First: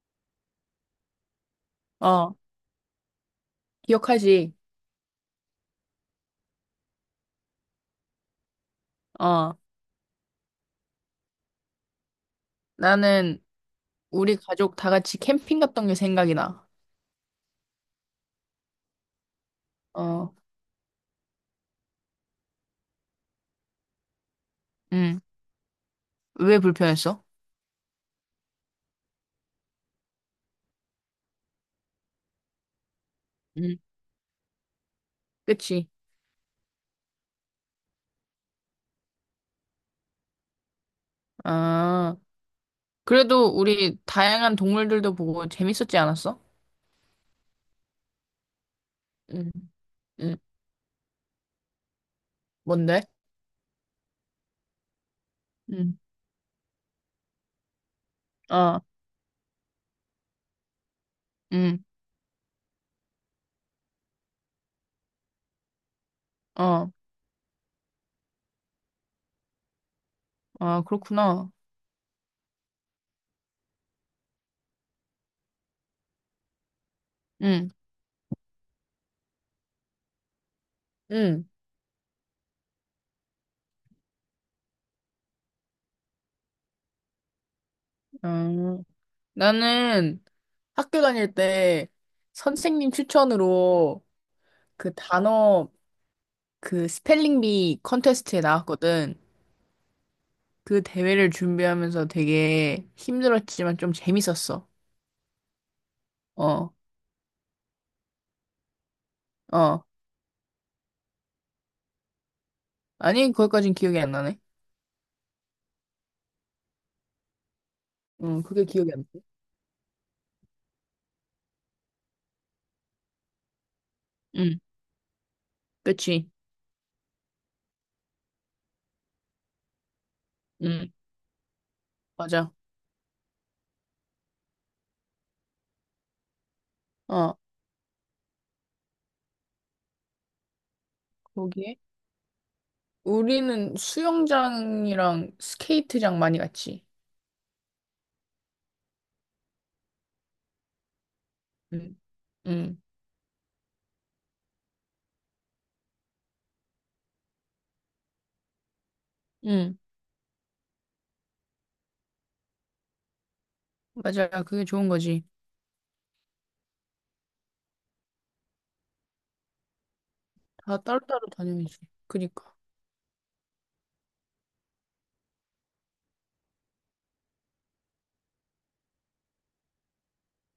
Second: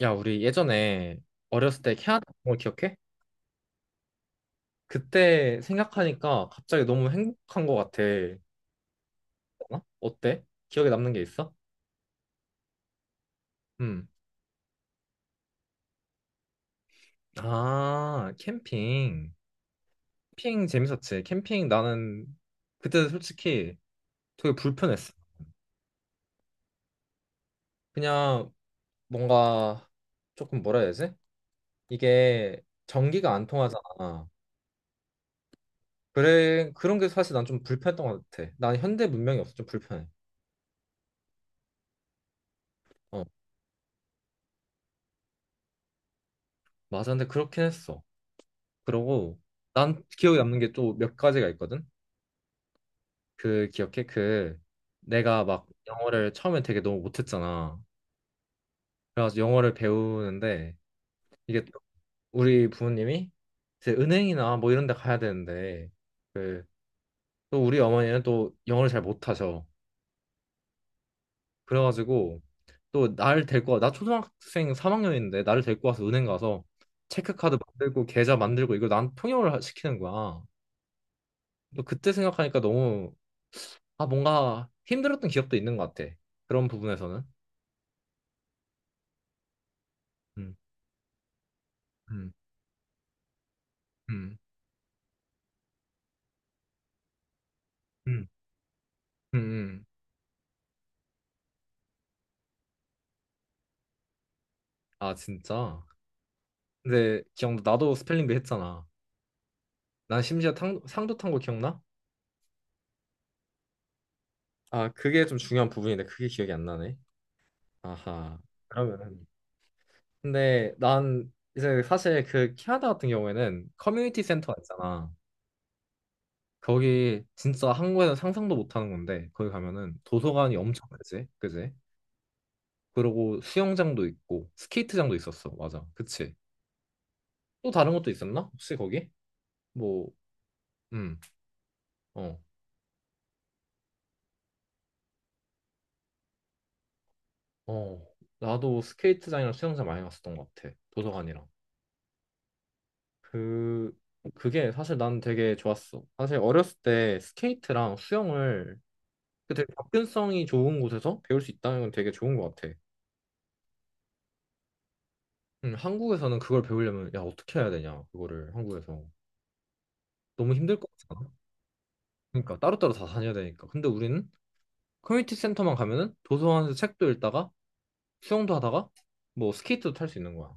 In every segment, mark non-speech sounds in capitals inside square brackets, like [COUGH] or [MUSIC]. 야, 우리 예전에 어렸을 때 캐나다 어, 간 거 기억해? 기억하지? 그때 생각하니까 갑자기 너무 행복한 거 같아. 어, 어? 어때? 기억에 남는 게 있어? 나는 음. 우리 가족 다 같이 캠핑 갔던 게 생각이 나. 아, 캠핑. 어, 캠핑 재밌었지. 캠핑 나는 그때 솔직히 되게 불편했어. 응. 왜 불편했어? 그냥 뭔가 조금 뭐라 해야 되지? 이게 전기가 안 응. 통하잖아. 그치. 그래, 그런 게 사실 난 좀 불편했던 것 같아. 난 현대 문명이 없어 좀 불편해. 아, 어, 그래도 우리 다양한 동물들도 보고 재밌었지 않았어? 맞아. 근데 그렇긴 했어. 그러고 응, 난 응. 기억에 남는 게 또 몇 가지가 있거든. 뭔데? 그 기억해? 내가 막 응, 영어를 처음에 되게 너무 못했잖아. 어, 그래가지고 영어를 배우는데 이게 응, 또 우리 부모님이 이제 은행이나 뭐 이런 데 가야 되는데 그 어, 또 우리 어머니는 또 영어를 잘 못하셔. 아, 그렇구나. 그래가지고 또 나 초등학생 3학년인데 나를 데리고 와서 은행 가서 체크카드 응, 만들고 계좌 만들고 이거 난 통역을 시키는 거야. 응, 또 그때 생각하니까 너무 아, 뭔가 힘들었던 기억도 있는 것 같아. 그런 부분에서는. 어. 나는 음, 학교 다닐 때 음, 선생님 추천으로 음, 그 단어 그 스펠링 비 음, 컨테스트에 나왔거든. 음. 그 대회를 준비하면서 되게 힘들었지만 좀 재밌었어. 아, 진짜. 어, 근데 기억나. 나도 스펠링비 했잖아. 어. 난 심지어 상도 탄 거 기억나? 아니, 거기까진 기억이 안 나네. 아, 그게 좀 중요한 부분인데 그게 기억이 안 나네. 아하. 응, 그게 기억이 안 나. 그러면은. 근데 난 이제 사실 그 캐나다 같은 경우에는 커뮤니티 센터 응, 가 있잖아. 그치. 거기 진짜 한국에서 상상도 못 하는 건데 거기 가면은 도서관이 엄청 응, 크지, 그지? 맞아. 그리고 수영장도 있고 스케이트장도 있었어. 맞아. 그치? 어, 또 다른 것도 있었나? 혹시 거기? 뭐, 음, 거기에. 어, 우리는 수영장이랑 스케이트장 많이 갔지. 어. 나도 스케이트장이랑 수영장 많이 갔었던 것 같아. 도서관이랑. 응, 응, 그, 그게 사실 난 되게 좋았어. 사실 어렸을 때 스케이트랑 수영을 되게 응. 접근성이 좋은 곳에서 배울 수 있다는 건 되게 좋은 것 같아. 맞아. 그게 좋은 거지. 한국에서는 그걸 배우려면, 야, 어떻게 해야 되냐, 그거를 한국에서. 너무 다 힘들 것 같지 않아? 따로따로 다녀야지. 그니까. 그러니까 따로따로 다 다녀야 되니까. 근데 우리는 커뮤니티 센터만 가면은 도서관에서 책도 읽다가 수영도 하다가 뭐 스케이트도 탈 수 있는 거야.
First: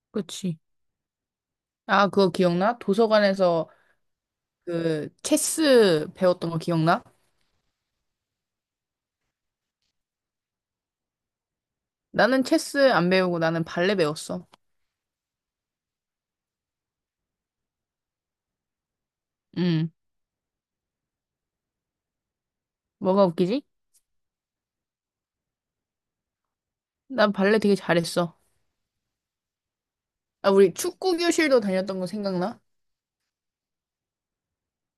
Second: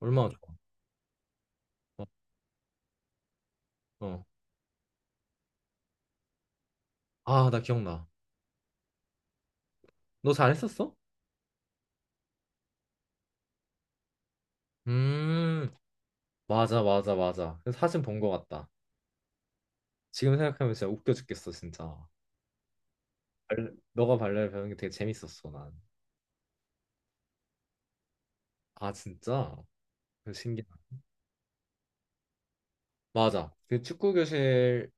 얼마나 좋아. 그치. 어, 아, 그거 기억나? 도서관에서 어. 그 체스 배웠던 거 기억나? 아, 나 기억나. 너 잘했었어? 나는 체스 안 배우고 나는 발레 배웠어. 음, 맞아, 맞아, 맞아. 그래서 사진 본 거 같다. 응. 지금 생각하면 진짜 웃겨 죽겠어, 진짜. 뭐가 웃기지? 발레, 너가 발레를 배우는 게 되게 재밌었어, 난. 난 발레 되게 잘했어. 아, 진짜? 그 아, 우리 신기하다. 축구 교실도 다녔던 거 생각나? 맞아. 그 축구 교실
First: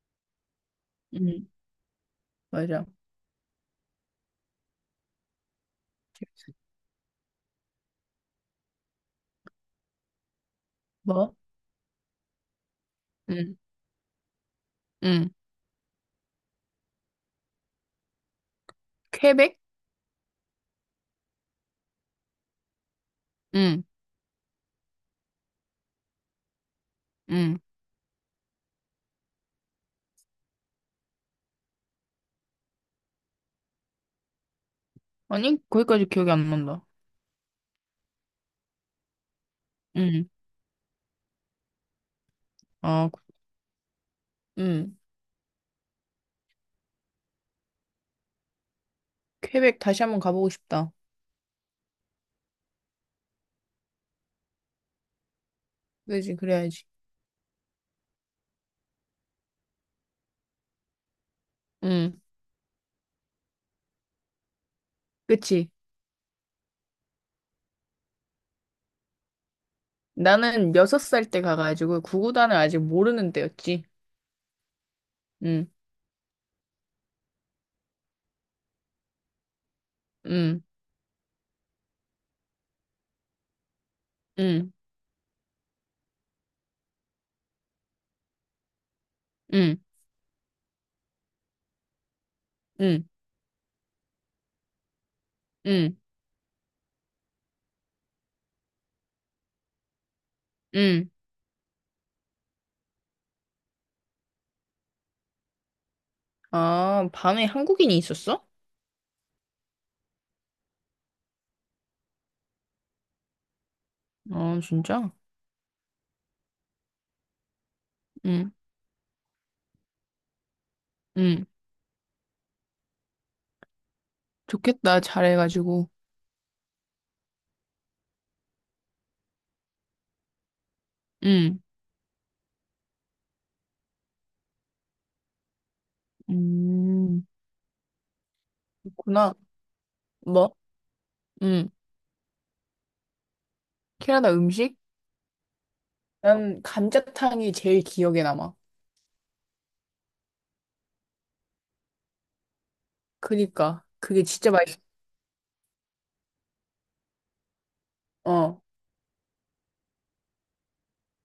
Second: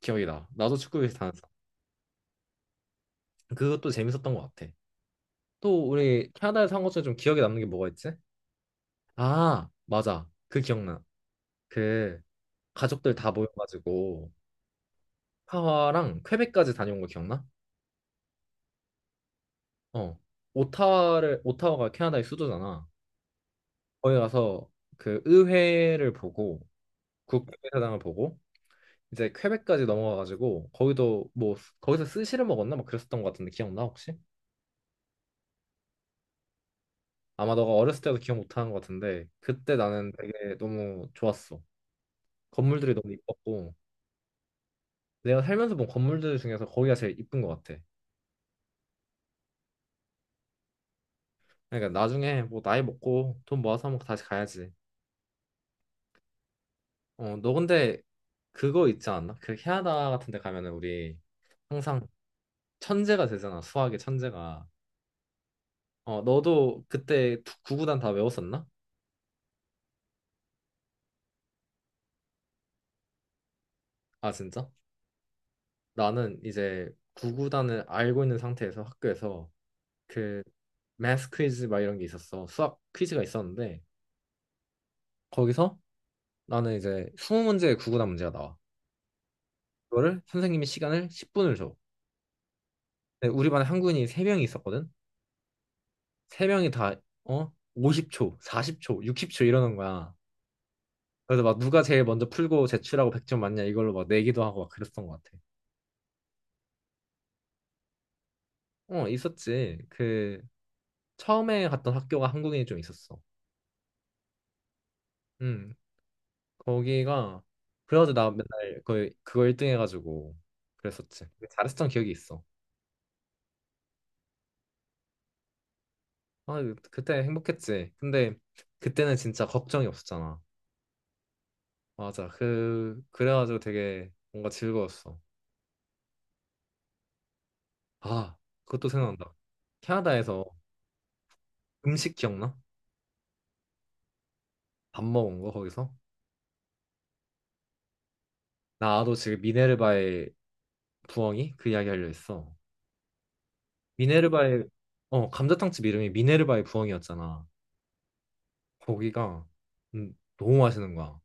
기억이 나. 나도 축구 교실 다녔어. 응, 맞아. 그것도 재밌었던 것 같아. 또 우리 캐나다에서 한 것 중에 좀 기억에 남는 게 뭐가 있지? 아, 맞아. 그 기억나. 뭐? 그 가족들 다 응, 모여가지고 응. 파와랑 퀘벡까지 다녀온 거 기억나? 퀘벡? 어, 오타와가 캐나다의 수도잖아. 응, 거기 가서 그 의회를 보고, 응. 국회의사당을 보고, 이제 퀘벡까지 넘어가가지고, 거기도 뭐, 거기서 스시를 먹었나? 막 그랬었던 것 같은데, 기억나, 혹시? 아니, 거기까지 기억이 안 난다. 아마 너가 어렸을 때도 기억 못하는 것 같은데, 그때 나는 응, 되게 너무 좋았어. 건물들이 아, 너무 이뻤고, 응. 내가 살면서 본 건물들 중에서 거기가 제일 이쁜 것 같아. 퀘벡 다시 한번 가보고 싶다. 그러니까 나중에 뭐 나이 먹고 돈 모아서 한번 다시 가야지. 그지, 그래야지. 어, 너 근데 그거 있지 않나? 그 캐나다 같은 데 가면은 우리 항상 응, 천재가 되잖아. 수학의 천재가. 그치. 어, 너도 그때 구구단 다 외웠었나? 나는 여섯 살 때 가가지고 구구단을 아직 모르는 때였지. 아, 진짜? 응, 나는 이제 구구단을 알고 있는 상태에서 학교에서 그 응, math 퀴즈 막 이런 게 있었어. 수학 퀴즈가 있었는데 응, 거기서 나는 이제 20문제의 구구단 문제가 나와. 응, 그거를 선생님이 시간을 10분을 줘. 응, 근데 우리 반에 한국인이 3명이 있었거든. 응, 3명이 다 어? 50초, 40초, 60초 이러는 거야. 응. 그래서 막 누가 제일 먼저 풀고 제출하고 100점 맞냐 이걸로 막 내기도 하고 막 그랬던 것 같아. 아, 반에 한국인이 있었어? 어, 있었지. 그 처음에 갔던 학교가 한국인이 좀 있었어. 아, 진짜? 음, 거기가 그래가지고 나 응, 맨날 거의 그거 1등 해가지고 그랬었지. 응. 잘했던 기억이 있어. 좋겠다. 잘해가지고. 아, 그때 행복했지. 근데 그때는 진짜 걱정이 없었잖아. 응. 맞아. 그래가지고 되게 뭔가 즐거웠어. 음, 아, 그것도 생각난다. 그렇구나. 캐나다에서 뭐? 응. 음식 기억나? 캐나다 음식? 밥 먹은 거 거기서? 난 감자탕이 제일 기억에 남아. 나도 지금 미네르바의 부엉이 그 이야기 하려 했어. 그니까. 그게 진짜 미네르바의 맛있어. 감자탕집 이름이 미네르바의 부엉이였잖아. 어. 거기가 너무 맛있는 거야.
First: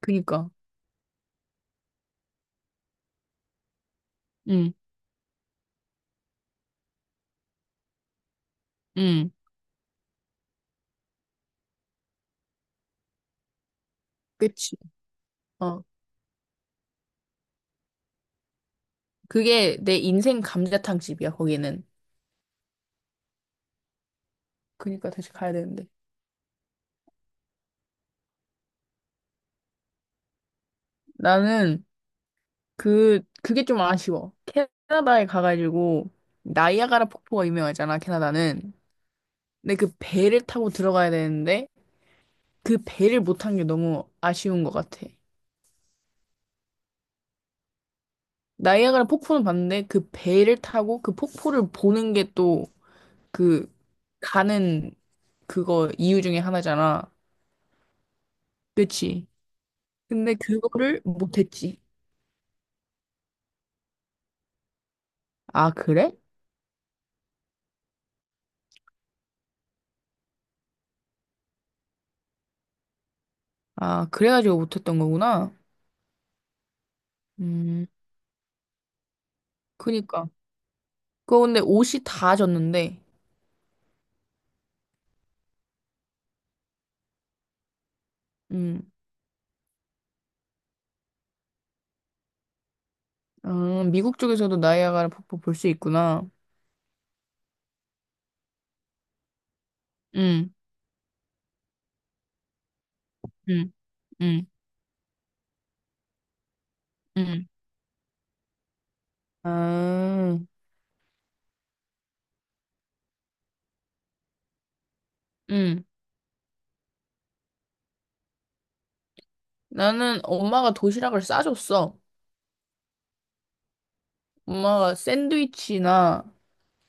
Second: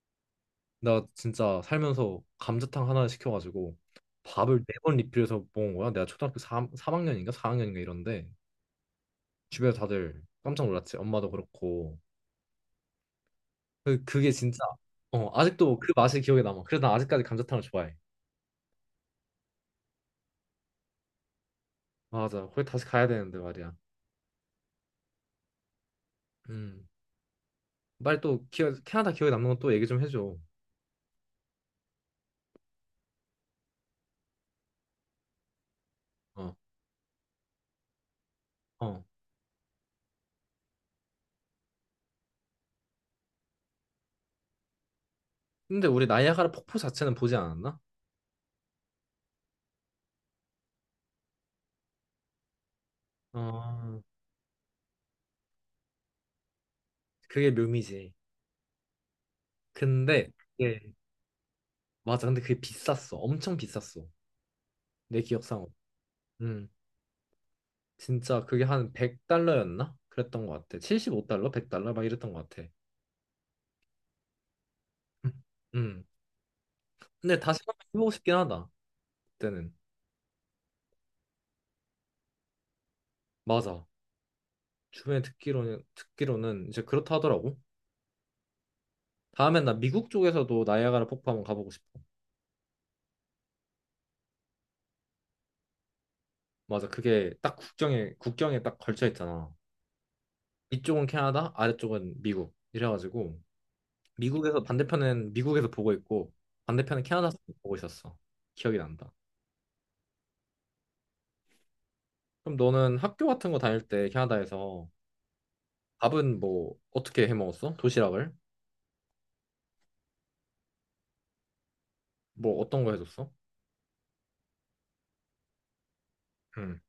그니까. 나 진짜 살면서 감자탕 하나 시켜가지고 밥을 응. 네 번 리필해서 먹은 거야. 내가 초등학교 학년인가 4학년인가 이런데 응. 주변에서 다들 깜짝 놀랐지. 엄마도 그렇고. 그게 진짜 그치. 아직도 어. 그 맛이 기억에 남아. 그래서 나 아직까지 감자탕을 좋아해. 그게 내 인생 감자탕 집이야, 거기는. 맞아. 거기 다시 가야 되는데 말이야. 그니까 다시 가야 되는데. 음. 빨리 또 캐나다 기억에 남는 건 또 얘기 좀 해줘. 나는 그게 좀 아쉬워. 캐나다에 가가지고, 어. 나이아가라 폭포가 유명하잖아, 캐나다는. 어. 근데 그 배를 타고 들어가야 되는데, 그 배를 못 탄 게 너무 아쉬운 것 같아. 근데 우리 나이아가라 폭포 자체는 보지 않았나? 나이아가라 폭포는 봤는데 그 배를 타고 그 폭포를 보는 게 또 그 아, 가는 그거 이유 중에 하나잖아. 그게 묘미지. 그치? 근데 근데 그게 그거를 못했지. 맞아. 근데 그게 비쌌어. 엄청 비쌌어. 내 아, 기억상으로. 그래? 음, 진짜 그게 한 100달러였나? 그랬던 것 같아. 75달러, 100달러 막 이랬던 것 같아. 아, 그래가지고 못했던 [LAUGHS] 음. 거구나. 음. 근데 다시 한번 음, 해보고 싶긴 하다. 그때는. 그니까. 그거 근데 옷이 다 졌는데. 맞아. 주변에 듣기로는 이제 그렇다 하더라고. 음, 다음엔 나 미국 쪽에서도 나이아가라 폭포 한번 가보고 싶어. 아, 미국 쪽에서도 나이아가라 폭포 볼 수 있구나. 맞아. 그게 딱 국경에 딱 걸쳐 있잖아. 음, 이쪽은 캐나다, 아래쪽은 미국. 이래가지고 음, 음, 미국에서 반대편은 미국에서 보고 있고 반대편은 캐나다에서 음. 보고 있었어. 기억이 난다. 아, 그럼 너는 학교 같은 거 다닐 때 캐나다에서 음. 밥은 뭐 어떻게 해 먹었어? 도시락을? 나는 엄마가 도시락을 싸줬어. 뭐 어떤 거 해줬어? 엄마가 샌드위치나 응.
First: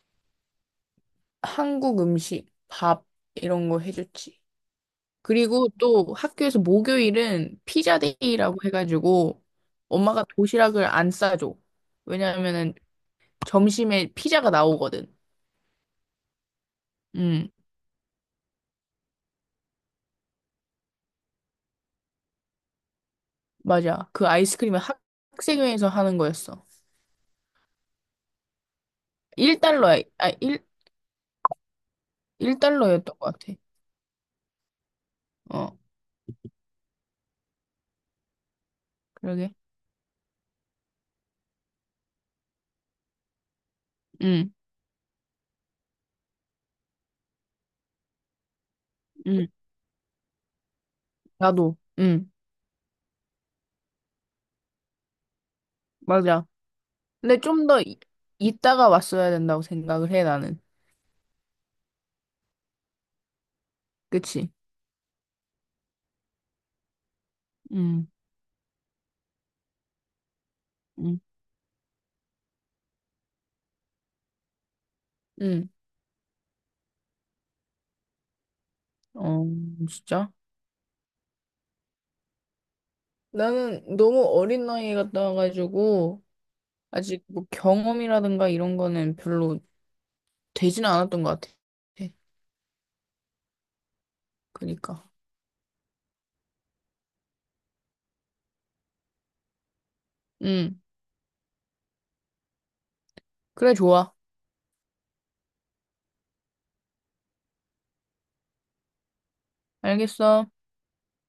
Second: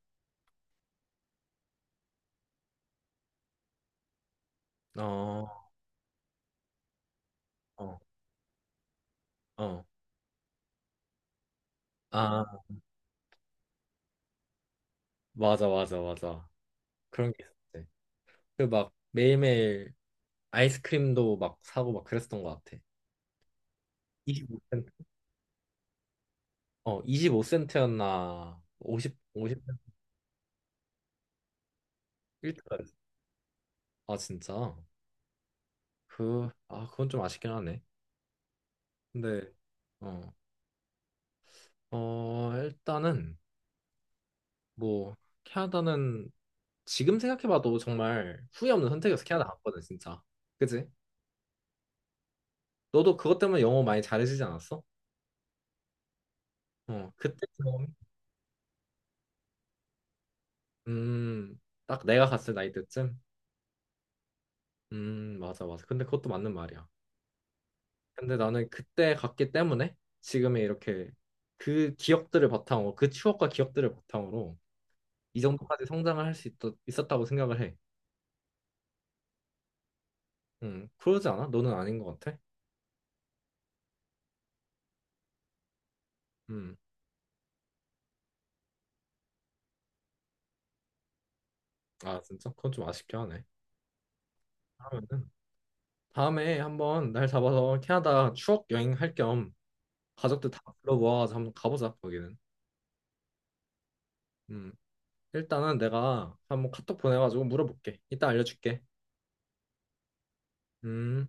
한국 음식, 밥 이런 거 해줬지. 어, 그리고 또 학교에서 목요일은 어, 피자데이라고 해가지고 어. 엄마가 도시락을 안 싸줘. 아, 왜냐하면은 점심에 피자가 나오거든. 맞아, 맞아, 맞아. 그런 게 응 있었지. 그 막 매일매일 아이스크림도 막 사고 막 그랬었던 것 같아. 맞아. 25센트. 학생회에서 하는 거였어. 어, 25센트였나? 50, 50, 1달러야. 아, 일 1달러. 1달러였던 것 같아. 아, 진짜? 어, 아, 그건 좀 아쉽긴 하네. 네. 그러게. 어, 어, 일단은 응, 뭐 캐나다는 지금 생각해봐도 정말 후회 없는 선택이어서 캐나다 응. 갔거든 진짜. 그지? 나도. 응, 너도 그것 때문에 영어 많이 잘해지지 않았어? 맞아. 어, 근데 그때 좀 더 경험이? 이따가 왔어야 된다고 생각을 해, 나는. 음, 딱 내가 갔을 나이 때쯤. 그치? 맞아, 맞아. 근데 그것도 맞는 말이야. 음, 근데 나는 그때 갔기 때문에 지금의 이렇게 음, 그 기억들을 바탕으로 그 추억과 기억들을 바탕으로 이 응. 정도까지 성장을 할 수 있었다고 생각을 해. 어, 진짜? 그러지 않아? 너는 아닌 것 같아? 나는 너무 어린 나이에 갔다 와가지고, 음. 아직 뭐 경험이라든가 이런 거는 별로 되지는 않았던 것 같아. 아 진짜? 그건 좀 아쉽게 하네. 그니까. 그러면은 다음에 한번 날 잡아서 캐나다 추억 여행 할 겸 가족들 다 응. 불러모아서 한번 가보자 거기는. 그래, 좋아. 음 일단은 내가 한번 카톡 보내가지고 물어볼게. 이따 알려줄게. 알겠어. 음.